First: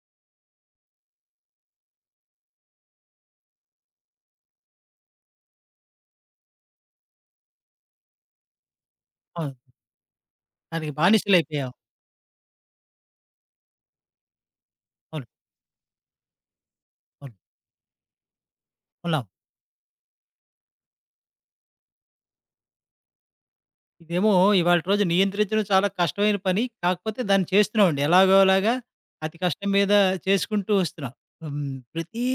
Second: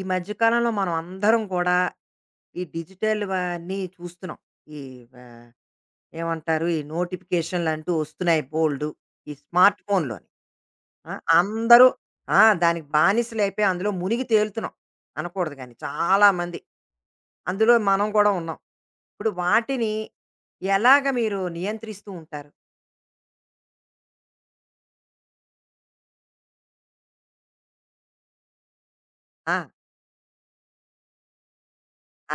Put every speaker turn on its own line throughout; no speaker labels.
ఈ మధ్య కాలంలో మనం అందరం కూడా ఈ డిజిటల్ అన్నీ చూస్తున్నాం. ఈ వా ఏమంటారు? ఈ నోటిఫికేషన్‌లు అంటూ వస్తున్నాయి బోలెడు. ఈ
అవును.
స్మార్ట్ ఫోన్‌లోని.
దానికి
ఆ!
బానిసలయిపోయాం.
అందరూ ఆ! దానికి బానిసలైపోయి అందులో మునిగి తేలుతున్నాం.
అవును.
అనకూడదు గానీ చాలా మంది.
అవును.
అందులో మనం కూడా ఉన్నాం.
ఉన్నాం.
ఇప్పుడు వాటిని ఎలాగ మీరు నియంత్రిస్తూ ఉంటారు?
ఇదేమో ఇవాల్టి రోజు నియంత్రించడం చాలా కష్టమైన పని. కాకపోతే దాన్ని చేస్తున్నామండి. ఎలాగోలాగా అతి
ఆ!
కష్టం మీద చేసుకుంటూ వస్తున్నాం. హ్మ్.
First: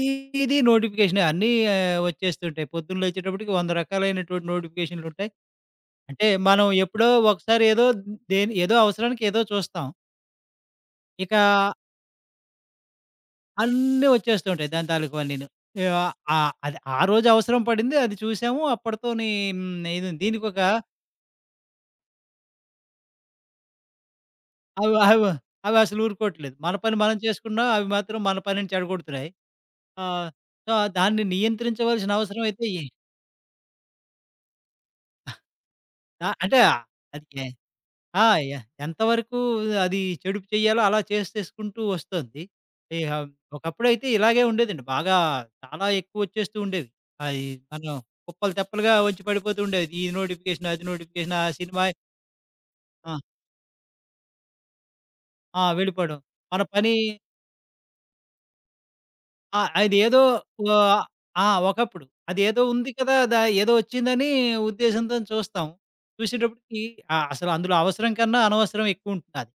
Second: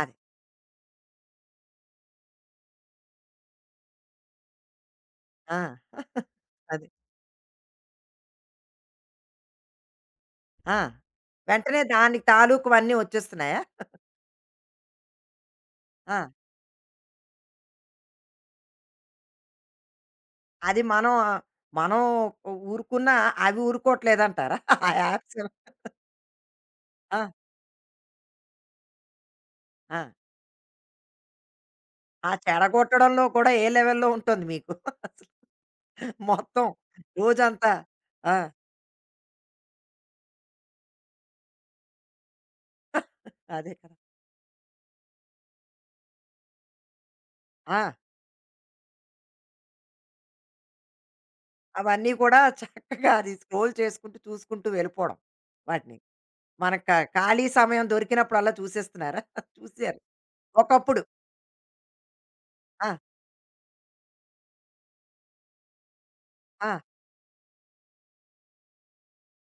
అదే.
నోటిఫికేషనే అన్నీ వచ్చేస్తుంటాయి. పొద్దున్న లేచేటప్పటికి 100 రకాలైనటువంటి నోటిఫికేషన్లుంటాయి.
ఆ!
అంటే మనం
అదే.
ఎప్పుడో ఒకసారి ఏదో ఏదో అవసరానికి ఏదో చూస్తాం.
ఆ!
ఇక
వెంటనే దానికి తాలూకువన్నీ వచ్చేస్తున్నాయా?
అన్నీ వచ్చేస్తూ ఉంటాయి దాని తాలూకువన్నీను. యాహ్!
ఆ!
ఆ! అది ఆ రోజు అవసరం పడింది. అది చూసాము. అప్పటితోని హ్మ్. ఇది దీనికొక
అది మనం మనం ఊరుకున్నా అవి ఊరుకోవట్లేదంటారా? ఆ
అవి అవి
యాప్స్.
అవసలు ఊరుకోవట్లేదు. మన పని మనం
ఆ!
చేసుకున్నాం. అవి మాత్రం మన పనిని చెడగొడుతున్నాయి.
ఆ!
ఆహ్, సో, దాన్ని నియంత్రించవలసిన
ఆ
అవసరం అయితే
చెడగొట్టడంలో కూడా ఏ లెవెల్‌లో ఉంటుంది మీకు? అసలు
అంటే
మొత్తం
అది ఎ
రోజంతా.
ఆ!
ఆ!
ఎ ఎంతవరకు అది చెడుపు చేయాలో అలా చేసేసుకుంటూ వస్తోంది. ఇహ
అదే కదా!
ఒకప్పుడైతే ఇలాగే ఉండేదండి. చాలా ఎక్కువొచ్చేస్తూ ఉండేవి. అయి
ఆ!
మనం కుప్పలు తెప్పలుగా వచ్చి పడిపోతూ ఉండేది. ఈ నోటిఫికేషన్, అది నోటిఫికేషన్, ఆ సినిమా
అవన్నీ కూడా చక్కగా
ఆ!
అది స్క్రోల్ చేసుకుంటూ, చూసుకుంటూ వెళ్ళిపోవడం
ఆ!
వాటిని.
వెళ్ళిపోవడం. మన
మనకు
పని
ఖాళీ సమయం దొరికినప్పుడల్లా చూసేస్తున్నారా?
ఆ!
చూసారు.
అదేదో
ఒకప్పుడు.
ఆహ్, ఆ! ఒకప్పుడు. అదేదో ఉంది
ఆ!
కదా! ఏదో వచ్చిందని ఉద్దేశంతోని చూస్తాం.
ఆ!
చూసేటప్పటికి అసలు అందులో అవసరం కన్నా అనవసరం ఎక్కువుంటది.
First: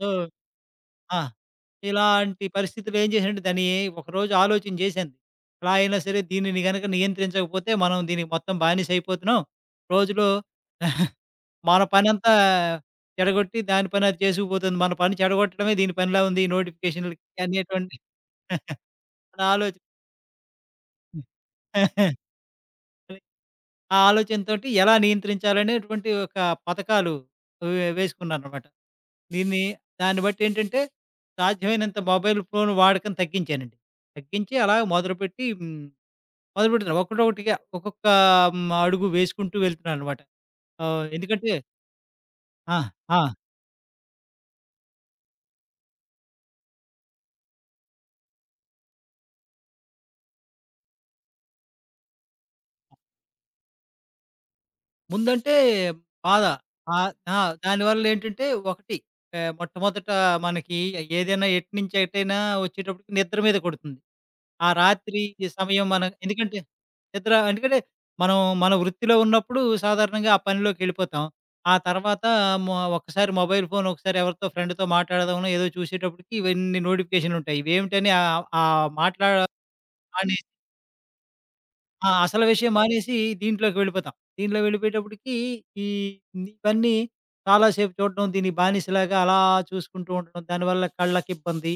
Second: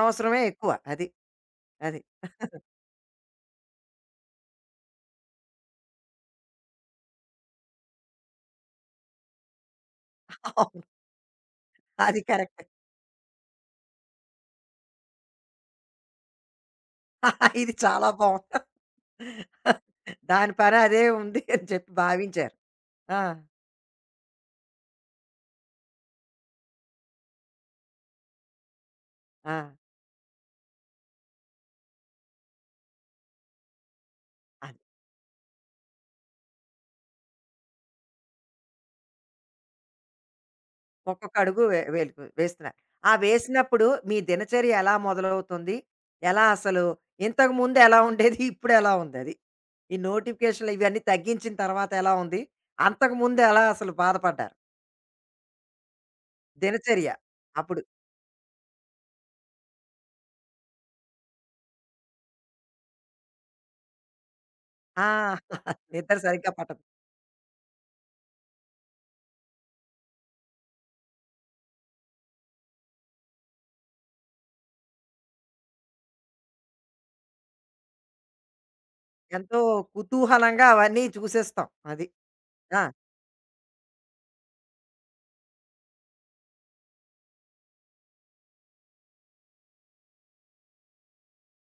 సో
ఎక్కువ. అది.
ఆ!
అది.
ఇలాంటి పరిస్థితుల్లో ఏం చేశానంటే దాన్ని ఒకరోజు ఆలోచన చేశాను. ఎలా అయినా సరే దీనిని గనక నియంత్రించకపోతే మనం దీనికి మొత్తం బానిసైపోతున్నాం. రోజులో
అవును.
మన
అది
పనంతా
కరెక్ట్.
చెడగొట్టి దాని పని అది చేసుకుపోతుంది. మన పని చెడగొట్టడమే దీని పనిలా ఉంది ఈ నోటిఫికేషన్‌లకి
ఇది
అనేటువంటి
చాలా బావుంది.
నా
దాని పని అదే
ఆలోచన.
ఉంది అని చెప్పి భావించారు. ఆ!
ఆ ఆలోచనతోటి ఎలా నియంత్రించాలనేటువంటి ఒక పథకాలు వేసుకున్నాననమాట.
ఆ!
దీన్ని దాన్ని బట్టేంటంటే, సాధ్యమైనంత మొబైల్ ఫోన్ వాడకం తగ్గించానండి. తగ్గించి అలా
అది.
మొదలుపెట్టి మొదలుపెట్టాను. ఒకటొకటిగా ఒక్కొక్క అడుగు వేసుకుంటూ వెళ్తున్నాననమాట.
ఒక్కొక్క
ఎందుకంటే
అడుగు వే వేలుకు వేస్తున్నారు.
ఆ!
ఆ
ఆ!
వేసినప్పుడు మీ దినచర్య ఎలా మొదలవుతుంది? ఎలా అసలు ఇంతకుముందు ఎలా ఉండేది? ఇప్పుడు ఎలా ఉందది? ఈ నోటిఫికేషన్‌లు ఇవన్నీ తగ్గించిన తర్వాత ఎలా ఉంది? అంతకుముందు ఎలా అసలు బాధపడ్డారు?
ముందంటే బాధ.
దినచర్య
ఆహ్, ఆ!
అప్పుడు.
దానివల్లేంటంటే ఒకటి మొట్టమొదట మనకి ఏదైనా ఎటు నుంచి ఎటైనా వచ్చేటప్పటికి నిద్ర మీద కొడుతుంది. ఆ
ఆ!
రాత్రి సమయం మనం
నిద్ర సరిగ్గా
ఎందుకంటే
పట్టదు.
ఎందుకంటే మనం మన వృత్తిలో ఉన్నప్పుడు సాధారణంగా ఆ పనిలోకి వెళ్ళిపోతాం. ఆ తర్వాత ఒక్కసారి మొబైల్ ఫోన్ ఒకసారి ఎవరితో ఫ్రెండ్‌తో మాట్లాడదామనో ఏదో చూసేటప్పటికి ఇవన్నీ నోటిఫికేషన్‌లు ఉంటాయి. ఇవేమిటని మాట్లా
ఎంతో
మానేసి
కుతూహలంగా అవన్నీ చూసేస్తాం. అది.
ఆ! అసలు విషయం
ఆ!
మానేసి దీంట్లోకి వెళ్ళిపోతాం. దీంట్లో వెళ్ళిపోయేటప్పటికి ఈ ఇవన్నీ చాలా సేపు చూడడం, దీనికి బానిసలాగా అలా చూసుకుంటూ ఉండడం, దానివల్ల కళ్ళకి ఇబ్బంది.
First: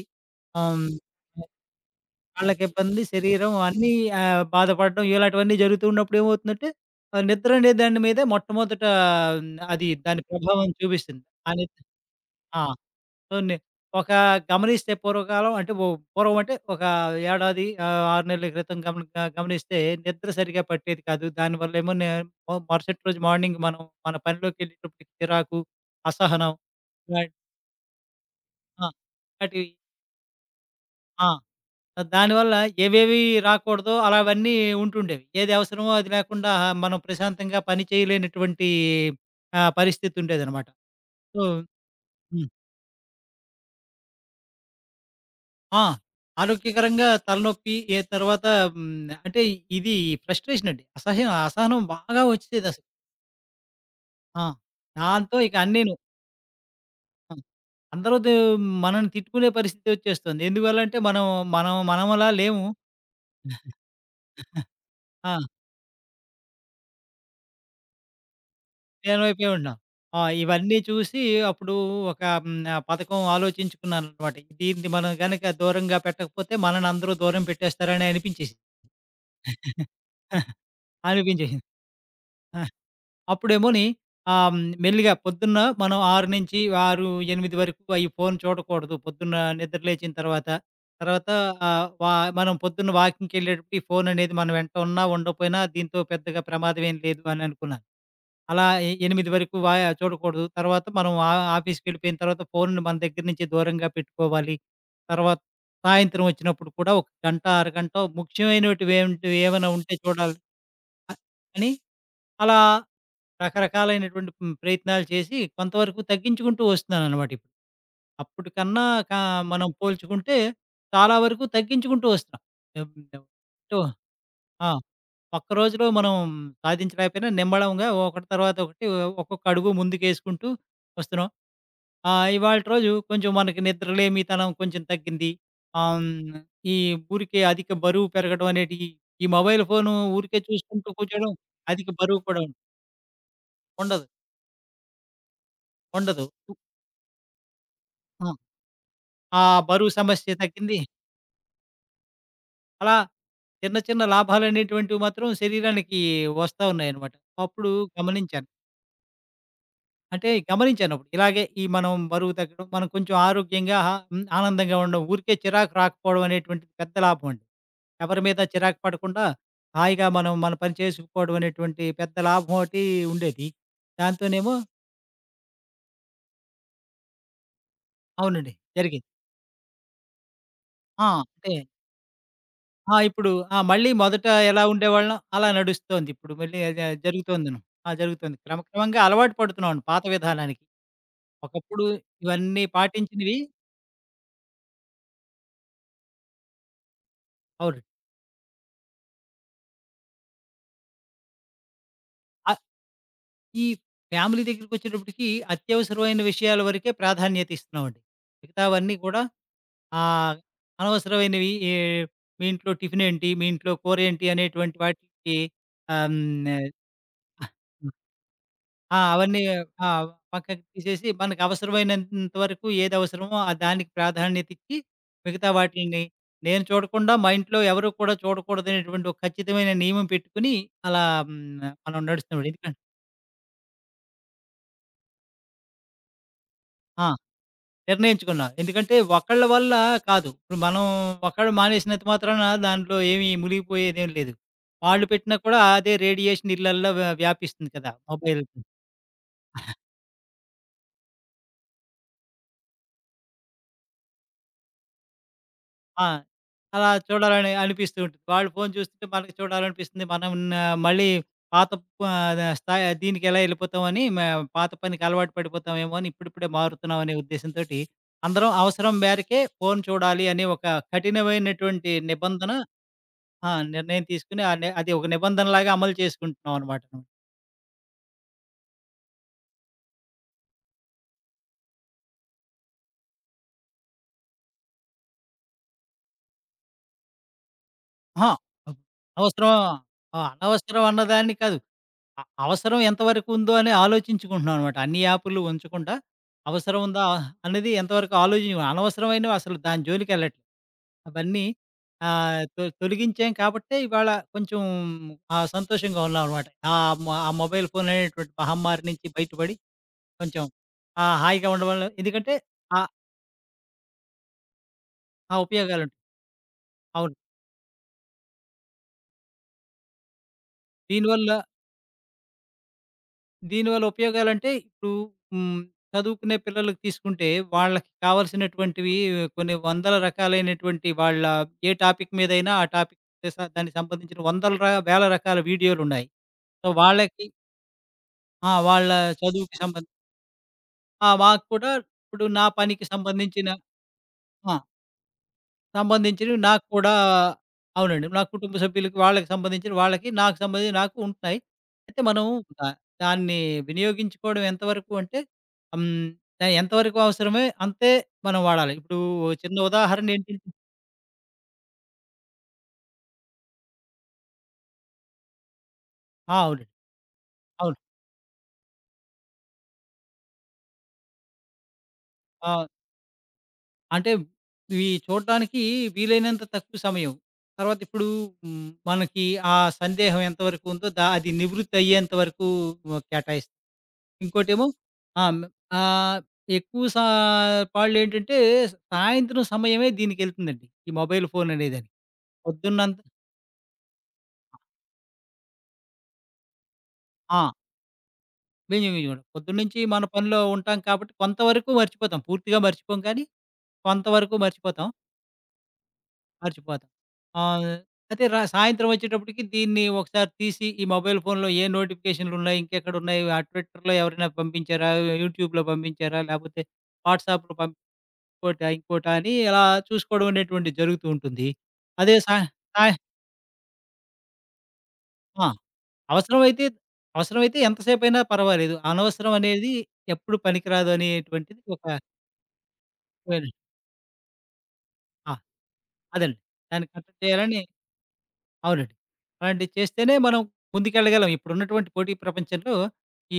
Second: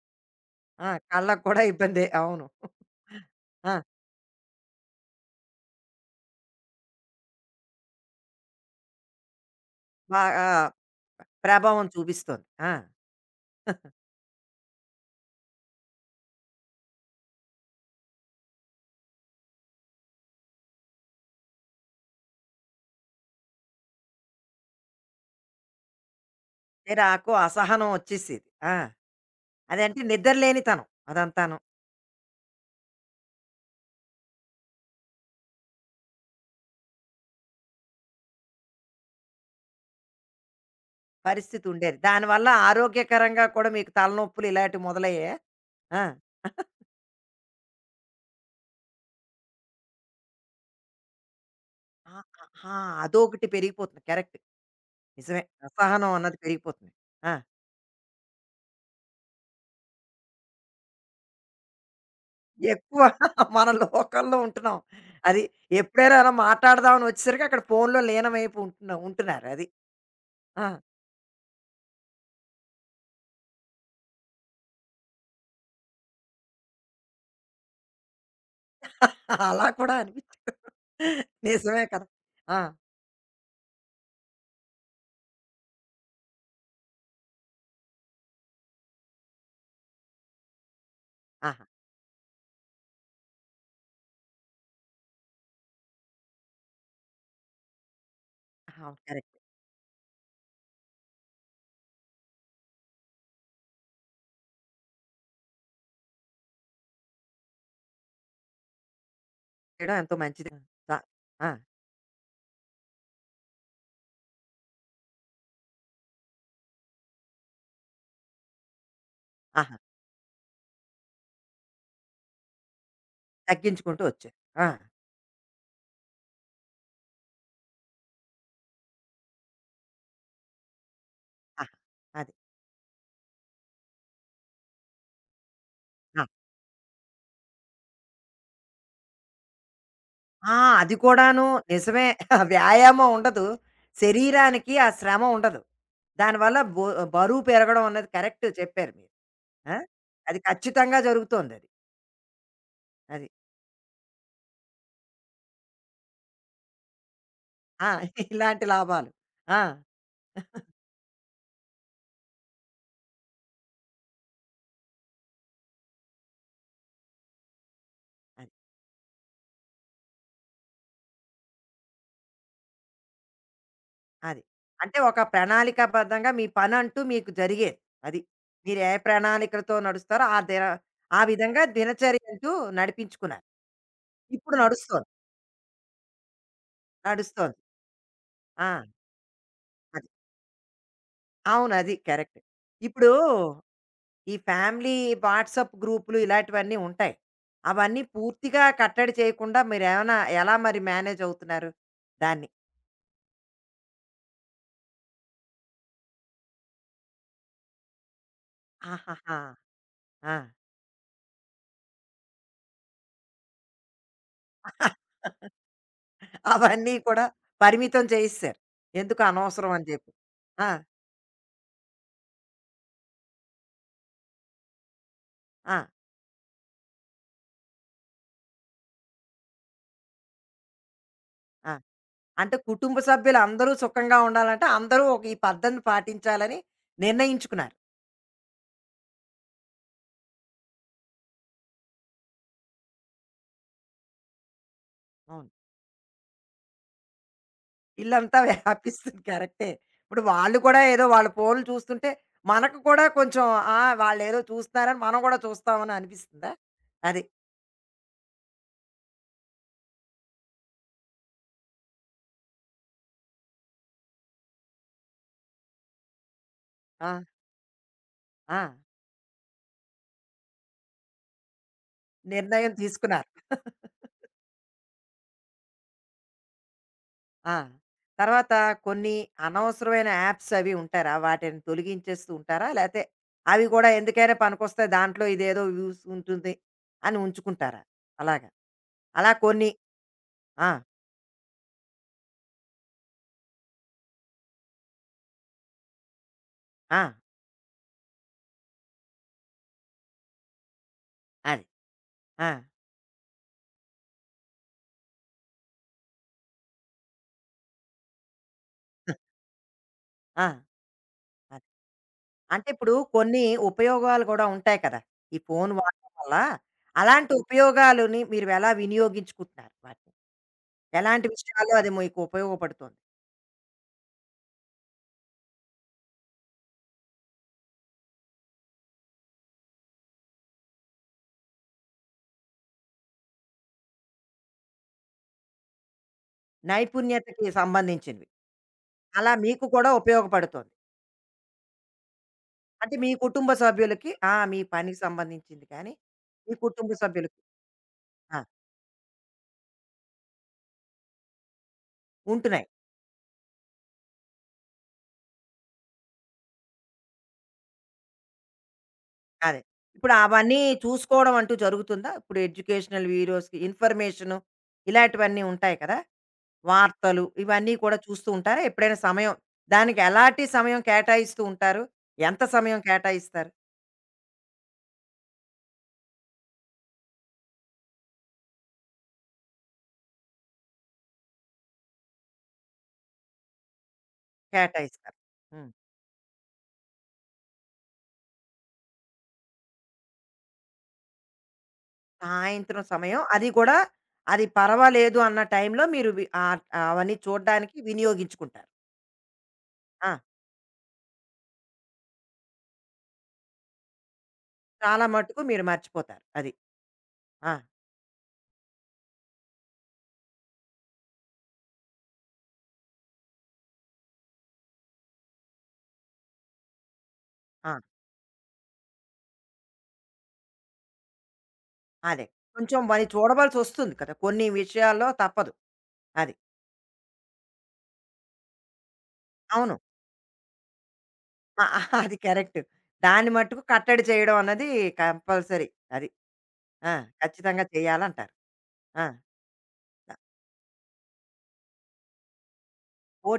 ఆహ్,
ఆ!
హ్మ్.
కళ్ళకి కూడా ఇబ్బందే. అవును.
కళ్ళకిబ్బంది, శరీరం
ఆ!
అన్నీ బాధపడడం ఇలాంటివన్నీ జరుగుతూ ఉన్నప్పుడు ఏమవుతుందంటే, నిద్ర అనే దాని మీదే మొట్టమొదట అది దాని
బాగా
ప్రభావం చూపిస్తుంది. ఆ నిద్ర
ప్రభావం చూపిస్తుంది.
ఆ!
ఆ!
సో, నే ఒక గమనిస్తే పూర్వకాలం అంటే ఓ పూర్వం అంటే ఒక ఏడాది 6 నెలల క్రితం గమనిస్తే నిద్ర సరిగ్గా పట్టేది కాదు. దానివల్లేమో నే మరుసటి రోజు మార్నింగ్ మనం మన పనిలోకెళ్ళేటప్పటికి చిరాకు, అసహనం
నాకు
ఇలాంటి
అసహనం వచ్చేసేది. ఆ!
ఆ! అటివి
అదంటే నిద్ర లేనితనం
ఆ!
అదంతాను.
దానివల్ల ఏవేవి రాకూడదో అలావన్నీ ఉంటుండేవి. ఏది అవసరమో అది లేకుండా మనం ప్రశాంతంగా పని చేయలేనటువంటి పరిస్థితి ఉండేదనమాట. సో
పరిస్థితి ఉండేది. దానివల్ల
హ్మ్.
ఆరోగ్యకరంగా కూడా మీకు తలనొప్పులు ఇలాంటివి మొదలయ్యాయా?
ఆ!
ఆ!
ఆరోగ్యకరంగా తలనొప్పి తర్వాత హ్మ్. అంటే ఇది ఫ్రస్ట్రేషన్ అండి. అసహ్యం, అసహనం
ఆ!
బాగా
ఆ!
వచ్చేదసలు.
అదొకటి పెరిగిపోతుంది. కరెక్ట్.
ఆ! దాంతో
నిజమే.
ఇక అన్నీను.
అసహనం అన్నది పెరిగిపోతుంది. ఆ!
ఆ! అందరూ మనల్ని తిట్టుకునే పరిస్థితి వచ్చేస్తుంది. ఎందువల్లంటే మనం మనమలా లేము.
ఎక్కువ మన లోకంలో ఉంటున్నాం.
ఆ!
అది ఎప్పుడైనా అలా మాట్లాడదాం అని వచ్చేసరికి అక్కడ ఫోన్‌లో లీనమైపు ఉంటున్నా
నేను
ఉంటున్నారు
అయిపోయి
అది.
ఉన్నా. ఆ!
ఆ!
ఇవన్నీ చూసి అప్పుడు ఒక పథకం ఆలోచించుకున్నాననమాట. దీన్ని మనం గనక దూరంగా పెట్టకపోతే మనల్ని అందరూ దూరం పెట్టేస్తారని అనిపించేసింది.
అలా కూడా అనిపించింది.
అనిపించేసింది.
నిజమే కదా! ఆ!
ఆ! అప్పుడేమోని మెల్లిగా పొద్దున్న మనం 6 నుంచి 6, 8 వరకు ఈ ఫోను చూడకూడదు. పొద్దున్న నిద్ర లేచిన తర్వాత. తర్వాత
ఆహా!
ఆహ్, వా మనం పొద్దున్న వాకింగ్‌కెళ్ళేటప్పుడు ఈ ఫోననేది మన వెంట ఉన్నా, ఉండకపోయినా దీంతో పెద్దగా ప్రమాదం ఏం లేదు అని అనుకున్నాను. అలా
అవును. కరెక్ట్.
ఎనిమిది వరకు చూడకూడదు. తర్వాత మనం ఆ ఆఫీస్‌కెళ్ళిపోయిన తర్వాత ఫోన్‌ని మన దగ్గర నుంచి దూరంగా పెట్టుకోవాలి. తర్వాత సాయంత్రం వచ్చినప్పుడు కూడా ఒక గంట, అరగంటో ముఖ్యమైనటివేంటివి ఏమైనా ఉంటే
చేయడం ఎంతో
చూడాలి
మంచిది. త
అ
ఆ!
అని అలా రకరకాలైనటువంటి ప్రయత్నాలు చేసి కొంతవరకు తగ్గించుకుంటూ వస్తున్నాననమాట ఇప్పుడు. అప్పటికన్నా కా మనం
ఆహా!
పోల్చుకుంటే చాలా వరకు తగ్గించుకుంటూ వస్తున్నాం. ఎం డవ్ టో
తగ్గించుకుంటూ వచ్చారు. ఆ!
ఆ! ఒక్క రోజులో మనం సాధించలేకపోయినా నిమ్మడంగా ఒకటి తర్వాత ఒకటి ఒక్కొక్క అడుగు ముందుకేసుకుంటూ వస్తున్నాం.
ఆహా! అది.
ఇవాల్టి రోజు కొంచెం మనకి నిద్రలేమితనం కొంచెం తగ్గింది. ఆహ్,
ఆ!
హ్మ్. ఈ ఊరికే అధిక బరువు పెరగడం అనేటియి, ఈ మొబైల్ ఫోను ఊరికే
ఆ!
చూసుకుంటూ
అది
కూర్చోడం
కూడాను.
అధిక
నిజమే.
బరువు కూడా
వ్యాయామం ఉండదు.
ఉండదు.
శరీరానికి ఆ శ్రమ ఉండదు.
ఉండదు.
దానివల్ల బరువు పెరగడం అన్నది
ఆ!
కరెక్ట్ చెప్పారు మీరు.
ఆ
ఆ!
బరువు సమస్య
అది
తగ్గింది.
ఖచ్చితంగా జరుగుతోందది.
అలా
అది. అది
చిన్న చిన్న లాభాలనేటువంటివి మాత్రం శరీరానికి వస్తా ఉన్నాయన్నమాట. అప్పుడు
ఆ!
గమనించాను.
ఇలాంటి లాభాలు. ఆ!
అంటే గమనించానప్పుడు. ఇలాగే ఈ మనం బరువు తగ్గడం, మనం కొంచెం ఆరోగ్యంగా ఆనందంగా ఉండడం. ఊరికే చిరాకు రాకపోవడం అనేటువంటిది పెద్ద లాభం అండి. ఎవరి మీద
అది.
చిరాకు పడకుండా హాయిగా మనం మన పని చేసుకుపోవడం అనేటువంటి పెద్ద లాభం ఒకటి ఉండేది.
అది.
దాంతోనేమో
అంటే ఒక ప్రణాళికాబద్ధంగా మీ పనంటూ మీకు జరిగేది. అది.
అవునండి.
మీరు ఏ
జరిగింది.
ప్రణాళికలతో నడుస్తారో ఆ దిన
ఆ!
ఆ
అంటే
విధంగా దినచర్య అంటూ
ఆ! ఇప్పుడు
నడిపించుకున్నారు.
ఆ! మళ్ళీ మొదట
ఇప్పుడు
ఎలా
నడుస్తోంది.
ఉండేవాళ్ళం అలా నడుస్తోంది. ఇప్పుడు మళ్ళీ అదే
నడుస్తోంది.
జరుగుతోందిను. ఆ! జరుగుతోంది.
ఆ!
క్రమక్రమంగా అలవాటు పడుతున్నామండి పాత
అది.
విధానానికి.
అవును.
ఒకప్పుడు
అది కరెక్ట్.
ఇవన్నీ
ఇప్పుడు
పాటించినవి
ఈ ఫ్యామిలీ వాట్సాప్ గ్రూపులు ఇలాంటివన్నీ ఉంటాయి.
అవును.
అవన్నీ పూర్తిగా కట్టడి చేయకుండా మీరేమైనా ఎలా మరి మేనేజ్ అవుతున్నారు దాన్ని?
ఈ ఫ్యామిలీ దగ్గరికొచ్చేటప్పటికి అత్యవసరమైన విషయాల వరకే ప్రాధాన్యత ఇస్తున్నామండి. మిగతావన్నీ కూడా
ఆహాహా! ఆ!
ఆహ్, అనవసరమైనవి మీ ఇంట్లో టిఫినేంటి? మీ ఇంట్లో కూరేంటి? అనేటువంటి వాటికి ఆహ్,
అవన్నీ కూడా
హ్మ్.
పరిమితం చేసేశారు.
ఆ!
ఎందుకు
అవన్నీ
అనవసరం అని
ఆ!
చెప్పి.
పక్కకి
ఆ!
తీసేసి మనకు అవసరమైనంత వరకు ఏది అవసరమో ఆ దానికి ప్రాధాన్యత ఇచ్చి, మిగతా
ఆ!
వాటిల్ని నేను చూడకుండా మా ఇంట్లో ఎవరు కూడా చూడకూడదనేటువంటి ఒక ఖచ్చితమైన నియమం పెట్టుకొని అలా
ఆ!
హ్మ్. మనం నడుస్తున్నామండి.
అంటే
ఎందుకంటే
కుటుంబ సభ్యులందరూ సుఖంగా ఉండాలంటే అందరూ ఒక ఈ పద్ధతిని పాటించాలని
ఆ!
నిర్ణయించుకున్నారు.
నిర్ణయించుకున్నా. ఎందుకంటే ఒకళ్ళ వల్ల కాదు. ఇప్పుడు మనం ఒక్కళ్ళు మానేసినంత మాత్రాన దాంట్లో ఏమి మునిగిపోయేదేం లేదు. వాళ్ళు పెట్టినా
అవును.
కూడా అదే రేడియేషన్ ఇళ్ళల్లో వ్యాపిస్తుంది కదా!
ఇల్లంతా
మొబైల్
వ్యాపిస్తుంది. కరెక్టే. ఇప్పుడు వాళ్ళు కూడా ఏదో వాళ్ళ ఫోన్‌లు చూస్తుంటే, మనకు కూడా కొంచెం ఆ! వాళ్ళేదో చూస్తున్నారని మనం కూడా చూస్తామని
ఆ!
అనిపిస్తుందా?
అలా
అది.
చూడాలని అనిపిస్తూ ఉంటుంది. వాళ్ళు ఫోను చూస్తుంటే మనకి చూడాలనిపిస్తుంది. మనం మళ్ళీ పాత ప ఆ, స్థాయి దీనికి ఎలా ఎళ్ళిపోతామని పాత పనికి అలవాటు పడిపోతామేమో అని ఇప్పుడిప్పుడే మారుతున్నాం
ఆ!
అనే ఉద్దేశంతోటి అందరం
ఆ!
అవసరం మేరకే ఫోను చూడాలి అనే ఒక కఠినమైనటువంటి నిబంధన
నిర్ణయం తీసుకున్నారు.
ఆ! నిర్ణయం తీసుకొని ఆ! అది ఒక నిబంధనలాగా అమలు చేసుకుంటున్నాం అనమాట.
ఆ! తర్వాత కొన్ని అనవసరమైన యాప్స్ అవి ఉంటారా? వాటిని తొలగించేస్తూ ఉంటారా? లేతే అవి కూడా ఎందుకైనా పనికొస్తాయి. దాంట్లో ఇదేదో యూజ్ ఉంటుంది అని ఉంచుకుంటారా?
అహా!
అలాగా.
అబ్
అలా
అవసరం
కొన్ని
ఆ!
ఆ!
అనవసరం అన్నదాన్ని కాదు. అవసరం ఎంతవరకు ఉందో అని ఆలోచించుకుంటున్నాం అనమాట. అన్ని యాపులు ఉంచకుండా అవసరం
ఆ!
ఉందా అనేది ఎంతవరకు అనవసరమైనవి అసలు దాని జోలికెళ్ళట్లేదు. అవన్నీ
అది. ఆ!
తొలగించాం కాబట్టే ఇవాళ కొంచెం సంతోషంగా ఉన్నాం అనమాట. ఆ మొబైల్ ఫోన్ అనేటువంటి మహమ్మారి నుంచి బయటపడి కొంచెం
ఆ!
హాయిగా
అది.
ఉండడం వల్ల ఎందుకంటే
అంటే
ఆ!
ఇప్పుడు కొన్ని ఉపయోగాలు కూడా ఉంటాయి కదా!
ఆ
ఈ ఫోను
ఉపయోగాలుంటాయి.
వాడటం వల్ల.
అవును.
అలాంటి ఉపయోగాలని మీరు ఎలా వినియోగించుకుంటున్నారు వాటిని? ఎలాంటి
దీనివల్ల
విషయాల్లో అది మీకు ఉపయోగపడుతోంది?
దీనివల్ల ఉపయోగాలంటే ఇప్పుడు హ్మ్. చదువుకునే పిల్లలకి తీసుకుంటే వాళ్ళకి కావాల్సినటువంటివి కొన్ని వందల రకాలైనటువంటి వాళ్ళ ఏ టాపిక్ మీదైనా ఆ టాపిక్ దానికి సంబంధించిన వందల వేల రకాల వీడియోలున్నాయి. వాళ్ళకి
నైపుణ్యతకి సంబంధించినవి.
ఆ! వాళ్ళ
అలా
చదువుకి
మీకు కూడా
సంబంధించి
ఉపయోగపడుతోంది.
ఆ! మాకు కూడా ఇప్పుడు నా పనికి
అంటే మీ
సంబంధించిన
కుటుంబ సభ్యులకి ఆ! మీ
ఆ!
పనికి సంబంధించింది కానీ,
సంబంధించినవి
మీ
నాకు
కుటుంబ
కూడా
సభ్యులకి
అవునండి. నా
ఆ!
కుటుంబ సభ్యులకి, వాళ్ళకి సంబంధించినవి వాళ్ళకి, నాకు సంబంధించినవి నాకు ఉంటున్నాయి. అయితే మనం
ఉంటున్నాయి.
దా దాన్ని వినియోగించుకోవడం ఎంతవరకు అంటే హ్మ్. ఎంతవరకు అవసరమే అంతే మనం వాడాలి. ఇప్పుడు ఓ చిన్న
అదే.
ఉదాహరణ
ఇప్పుడు
ఏంటంటే
అవన్నీ చూసుకోవడం అంటూ జరుగుతుందా? ఇప్పుడు ఎడ్యుకేషనల్ వీడియోస్‌కి ఇన్ఫర్మేషను ఇలాంటివన్నీ ఉంటాయి కదా!
ఆ! అవునండి.
వార్తలు ఇవన్నీ
అవును.
కూడా చూస్తూ ఉంటారా? ఎప్పుడైనా సమయం దానికి ఎలాంటి సమయం కేటాయిస్తూ ఉంటారు? ఎంత
ఆ!
సమయం కేటాయిస్తారు?
అంటే ఇవి చూడడానికి వీలైనంత తక్కువ సమయం. తర్వాత ఇప్పుడు హ్మ్. మనకి ఆ సందేహం ఎంతవరకు ఉందో అది నివృత్తి అయ్యేంత వరకు కేటాయిస్తాం. ఇంకోటేమో
కేటాయిస్తారు.
ఆ! హ్మ్.
హ్మ్.
ఆహ్, ఎక్కువ సా పాళ్ళేంటంటే సాయంత్రం సమయమే దీనికెళ్తుందండి. ఈ మొబైల్ ఫోన్ అనేదని.
సాయంత్రం
పొద్దున్నంత
సమయం అది కూడా అది పర్వాలేదు అన్న టైంలో మీరు అవన్నీ
ఆ!
చూడడానికి వినియోగించుకుంటారు.
బింజింగ్ చూడం. పొద్దున్నుంచి మన
ఆ!
పనిలో ఉంటాం కాబట్టి కొంతవరకు మర్చిపోతాం. పూర్తిగా మర్చిపోం కానీ, కొంతవరకు మర్చిపోతాం.
చాలా మటుకు మీరు మర్చిపోతారు. అది.
మర్చిపోతాం.
ఆ!
ఆహ్, అయితే సాయంత్రం వచ్చేటప్పటికి దీన్ని ఒకసారి తీసి ఈ మొబైల్ ఫోన్‌లో ఏ నోటిఫికేషన్‌లున్నాయి, ఇంకెక్కడున్నాయి, ఆ ట్విట్టర్‌లో ఎవరైనా పంపించారా, యూట్యూబ్‌లో పంపించారా, లేపోతే వాట్సాప్‌లో
ఆ!
ఇంకోటా, ఇంకోటా అని ఇలా చూసుకోవడం అనేటువంటిది జరుగుతూ ఉంటుంది. అదే
అదే.
సా
కొంచెం
సాయ
మరి చూడవలసొస్తుంది కదా! కొన్ని విషయాల్లో
ఆ!
తప్పదు. అది.
అవసరమైతే అవసరమైతే ఎంతసేపైనా పర్వాలేదు. అనవసరం అనేది
అవును.
ఎప్పుడు పనికిరాదు అనేటువంటిది
ఆ!
ఒక
ఆ, అది కరెక్ట్. దాన్ని
పోయిన
మట్టుకు కట్టడి చేయడం అన్నది
ఆ!
కంపల్సరీ. అది.
అదండి. దాన్ని
ఆ!
కంట్రోల్ చేయాలని
ఖచ్చితంగా చేయాలంటారు.
అవునండి.
ఆ!
అలాంటివి చేస్తేనే మనం ముందుకెళ్ళగలం. ఇప్పుడున్నటువంటి పోటీ ప్రపంచంలో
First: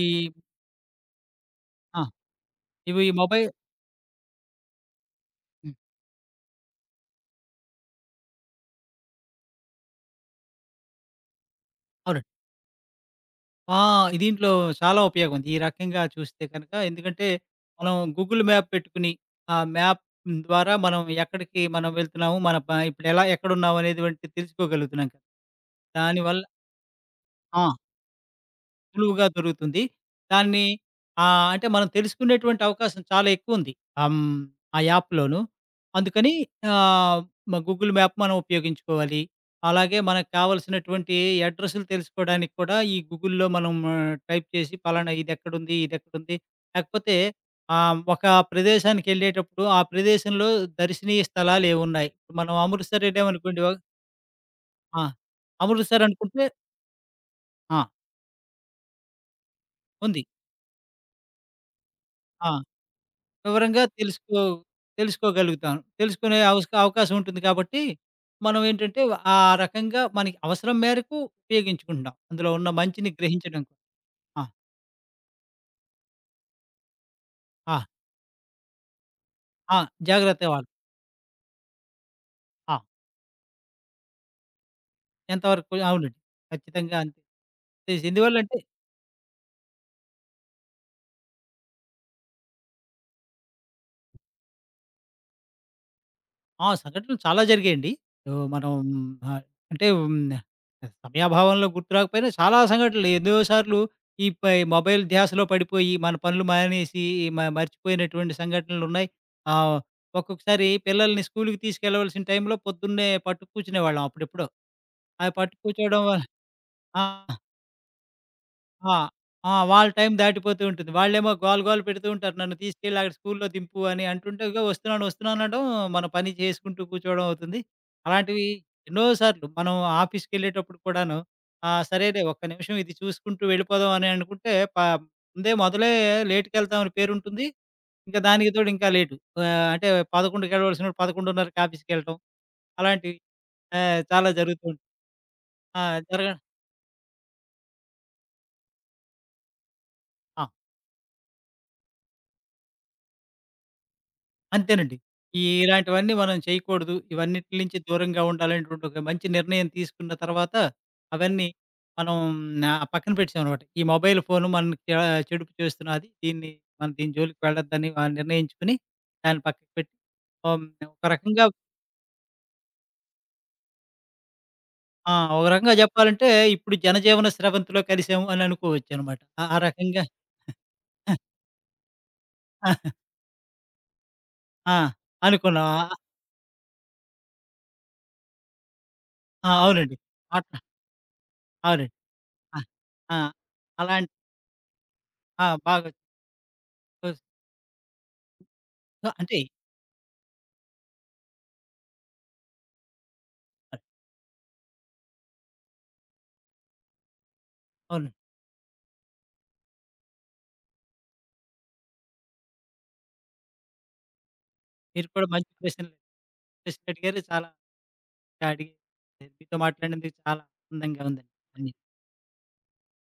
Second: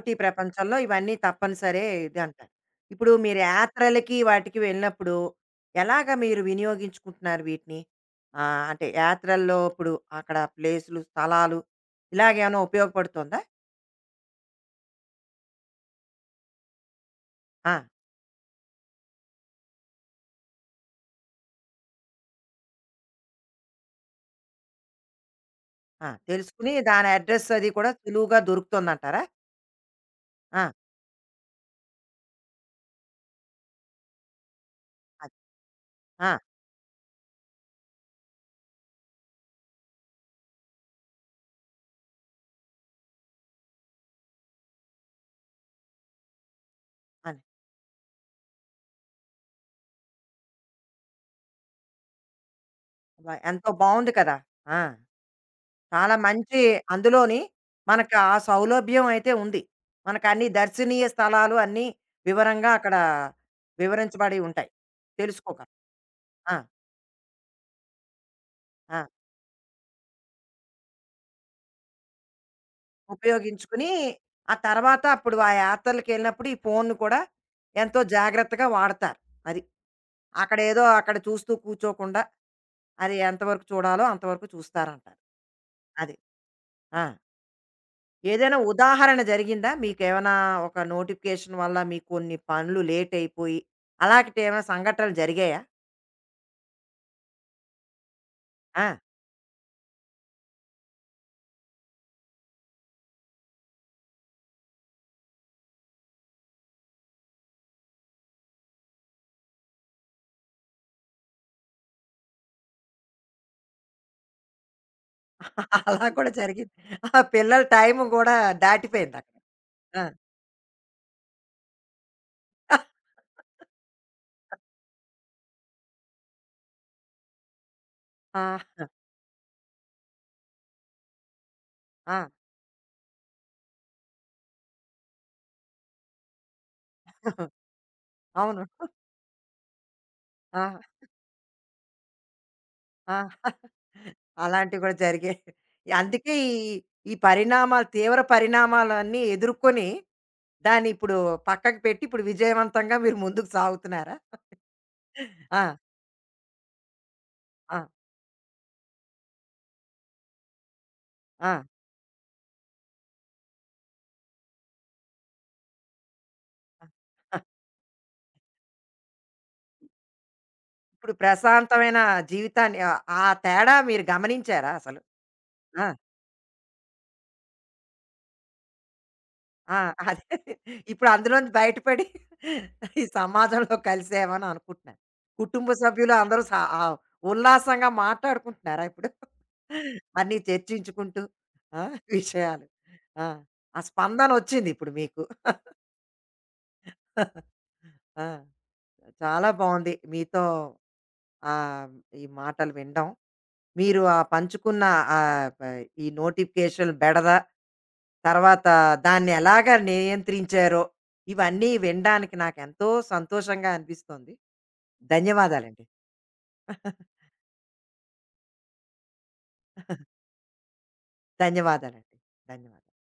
ఈ
ప్రపంచంలో ఇవన్నీ తప్పనిసరే
ఆ!
ఇదంటారు.
ఇవి ఈ
ఇప్పుడు మీరు
మొబైల్
యాత్రలకి వాటికి వెళ్ళినప్పుడు
హ్మ్.
ఎలాగా మీరు వినియోగించుకుంటున్నారు వీటిని? అంటే యాత్రల్లో ఇప్పుడు అక్కడ ప్లేసులు, స్థలాలు
అవునండి.
ఇలాగేమైనా ఉపయోగపడుతుందా?
ఆ! దీంట్లో చాలా ఉపయోగం ఉంది. ఈ రకంగా చూస్తే కనుక ఎందుకంటే,
ఆ!
మనం గూగుల్ మ్యాప్ పెట్టుకుని, ఆ మ్యాప్ ద్వారా మనం ఎక్కడికి మనం వెళ్తున్నాము, మన ప ఇప్పుడెలా ఎక్కడున్నామనేటువంటి తెలుసుకోగలుగుతున్నాం కదా!
ఆ!
దానివల్ల
తెలుసుకుని దాని అడ్రెస్
ఆ!
అది కూడా సులువుగా దొరుకుతుందంటారా?
సులువుగా దొరుకుతుంది. దాన్ని
ఆ!
అంటే మనం తెలుసుకునేటువంటి అవకాశం చాలా ఎక్కువుంది. ఆహ్, హ్మ్. ఆ
అది.
యాప్‌లోను. అందుకని
ఆ!
ఆహ్, గూగుల్ మ్యాప్ మనం ఉపయోగించుకోవాలి. అలాగే మనకు కావాల్సినటువంటి అడ్రెస్‌లు తెలుసుకోవడానికి కూడా ఈ గూగుల్‌లో మనం టైప్ చేసి పలానా ఇదెక్కడుంది? ఇదెక్కడుంది? లేకపోతే
అది.
ఒక ప్రదేశానికెళ్ళేటప్పుడు ఆ ప్రదేశంలో దర్శనీయ స్థలాలేవున్నాయి? మనం అమృత్సర్ ఎళ్ళామనుకోండి.
ఎంతో బావుంది కదా! ఆ!
ఆ! అమృత్సర్
చాలా
అనుకుంటే
మంచి అందులోని
ఆ!
మనకు ఆ సౌలభ్యం అయితే ఉంది.
ఉంది.
మనకు అన్ని దర్శనీయ స్థలాలు అన్నీ
ఆ!
వివరంగా అక్కడ
వివరంగా
వివరించబడి ఉంటాయి. తెలుసుకోగలం.
తెలుసుకోగలుగుతాను. తెలుసుకునే
ఆ!
అవకాశం ఉంటుంది కాబట్టి, మనం
ఆ!
ఏంటంటే ఆ రకంగా మనకి అవసరం మేరకు ఉపయోగించుకుంటున్నాం. అందులో ఉన్న మంచిని గ్రహించడం
ఉపయోగించుకుని
ఆ!
ఆ తర్వాత అప్పుడు ఆ యాత్రలకెళ్ళినప్పుడు ఈ ఫోన్‌ను కూడా
ఆ!
ఎంతో జాగ్రత్తగా వాడతారు. అది.
ఆ! జాగ్రత్తగా వాడు.
అక్కడేదో అక్కడ చూస్తూ కూర్చోకుండా
ఆ!
అది ఎంతవరకు చూడాలో అంతవరకు చూస్తారంటారు.
ఎంతవరకు
అది.
అవునండి. ఖచ్చితంగా
ఆ!
అంతే. ఎందువల్లంటే
ఏదైనా ఉదాహరణ జరిగిందా? మీకేమైనా ఒక నోటిఫికేషన్ వల్ల మీకు కొన్ని పనులు లేట్ అయిపోయి, అలాంటివి ఏమైనా సంఘటనలు జరిగాయా?
ఆ! సంఘటనలు చాలా జరిగాయండి. ఆహ్, మనం
ఆ!
ఆహ్, అంటే హ్మ్. సమయాభావంలో గుర్తు రాకపోయినా చాలా సంఘటనలు ఎన్నో సార్లు ఈ పై మొబైల్ ధ్యాసలో పడిపోయి మన పనులు మానేసి మర్చిపోయినటువంటి సంఘటనలున్నాయి. ఆహ్, ఒక్కొక్కసారి పిల్లల్ని స్కూలుకి తీసుకెళ్ళవలసిన టైంలో పొద్దున్నే పట్టుకు కూర్చునేవాళ్ళం అప్పుడెప్పుడో. ఆ పట్టుకు కూర్చోవడం
అలా
వల్ల
కూడా జరిగింది.
ఆ!
ఆ పిల్లల టైమ్ గూడా
ఆ!
దాటిపోయిందక్కడ.
ఆ! వాళ్ళ
ఆ!
టైం దాటిపోతూ ఉంటుంది. వాళ్ళేమో గోల గోల పెడుతూ ఉంటారు. నన్ను తీసుకెళ్ళి అక్కడ స్కూల్‌లో దింపు అని అంటుంటే, ఇగో వస్తున్నాను, వస్తున్నాను అనడం, మన పని చేసుకుంటూ కూర్చోవడం అవుతుంది.
ఆ!
అలాంటివి ఎన్నో సార్లు మనం ఆఫీస్‌కెళ్ళేటప్పుడు కూడాను ఆ!
ఆ!
సరేలే ఒక్క నిమిషం ఇది చూసుకుంటూ వెళ్ళిపోదాం అని అనుకుంటే, మొదలే లేట్‌కెళ్తామని పేరుంటుంది. ఇంకా దానికి
అవును.
తోడు ఇంకా లేటు. అంటే 11:00
ఆ!
వెళ్ళవలసినోడు 11:30కి ఆఫీస్‌కెళ్ళటం
ఆ!
అలాంటివి చాలా జరుగుతూ
అలాంటివి
ఉంటాయి.
గూడా జరిగాయి.
ఆ!
అందుకే
జరగ
ఈ, ఈ పరిణామాలు తీవ్ర పరిణామాలన్నీ ఎదుర్కొని,
ఆ!
దాన్ని ఇప్పుడు పక్కకు పెట్టి, ఇప్పుడు విజయవంతంగా మీరు ముందుకు సాగుతున్నారా?
అంతేనండి. ఈ
ఆ!
ఇలాంటివన్నీ మనం చేయకూడదు. ఇవన్నిటి నుంచి
ఆ!
దూరంగా ఉండాలనేటువంటి ఒక మంచి నిర్ణయం తీసుకున్న తర్వాత, అవన్నీ
ఆ!
మనం పక్కన పెట్టేసామనమాట. ఈ మొబైల్ ఫోను మనకి చెడుపు చేస్తున్నది. దీన్ని మనం దీని
ఆ!
జోలికి వెళ్ళొద్దని నిర్ణయించుకొని దాన్ని పక్కకు పెట్టి ఆహ్, ఒక
ఇప్పుడు
రకంగా
ప్రశాంతమైన జీవితాన్ని ఆ ఆ తేడా మీరు గమనించారా అసలు?
ఆ! ఒక రకంగా
ఆ!
చెప్పాలంటే ఇప్పుడు జనజీవన స్రవంతిలో కలిసాము అని అనుకోవచ్చనమాట. ఆ ఆ
ఆ!
రకంగా
అదే ఇప్పుడు అందులోంచి బయటపడి ఈ సమాజంలో కలిసేమని
ఆ!
అనుకుంటున్నాను.
అనుకున్నాం.
కుటుంబ
ఆ!
సభ్యులు అందరూ స ఆ ఉల్లాసంగా మాట్లాడుకుంటున్నారా ఇప్పుడు?
అవునండి.
అన్నీ
అట్లా
చర్చించుకుంటూ ఆ!
అవునండి. ఆ!
విషయాలు.
ఆ!
ఆ! ఆ
అలాంటి
స్పందనొచ్చింది ఇప్పుడు మీకు.
ఆ! బాగా
ఆ!
అంటే
చాలా బావుంది మీతో ఆహ్, ఈ మాటలు వినడం. మీరు ఆ పంచుకున్న ఆ ప ఈ నోటిఫికేషన్ బెడద,
అవునండి.
తర్వాత దాన్ని ఎలాగా నియంత్రించారో, ఇవన్నీ వినడానికి నాకెంతో సంతోషంగా అనిపిస్తోంది.
మీరు కూడా మంచి
ధన్యవాదాలండి.
ప్రశ్నలు ప్రశ్నలు అడిగారు. చాలా అడిగి మీతో మాట్లాడినందుకు చాలా ఆనందంగా ఉందండి. ధన్య
ధన్యవాదాలండి. ధన్యవాదాలు.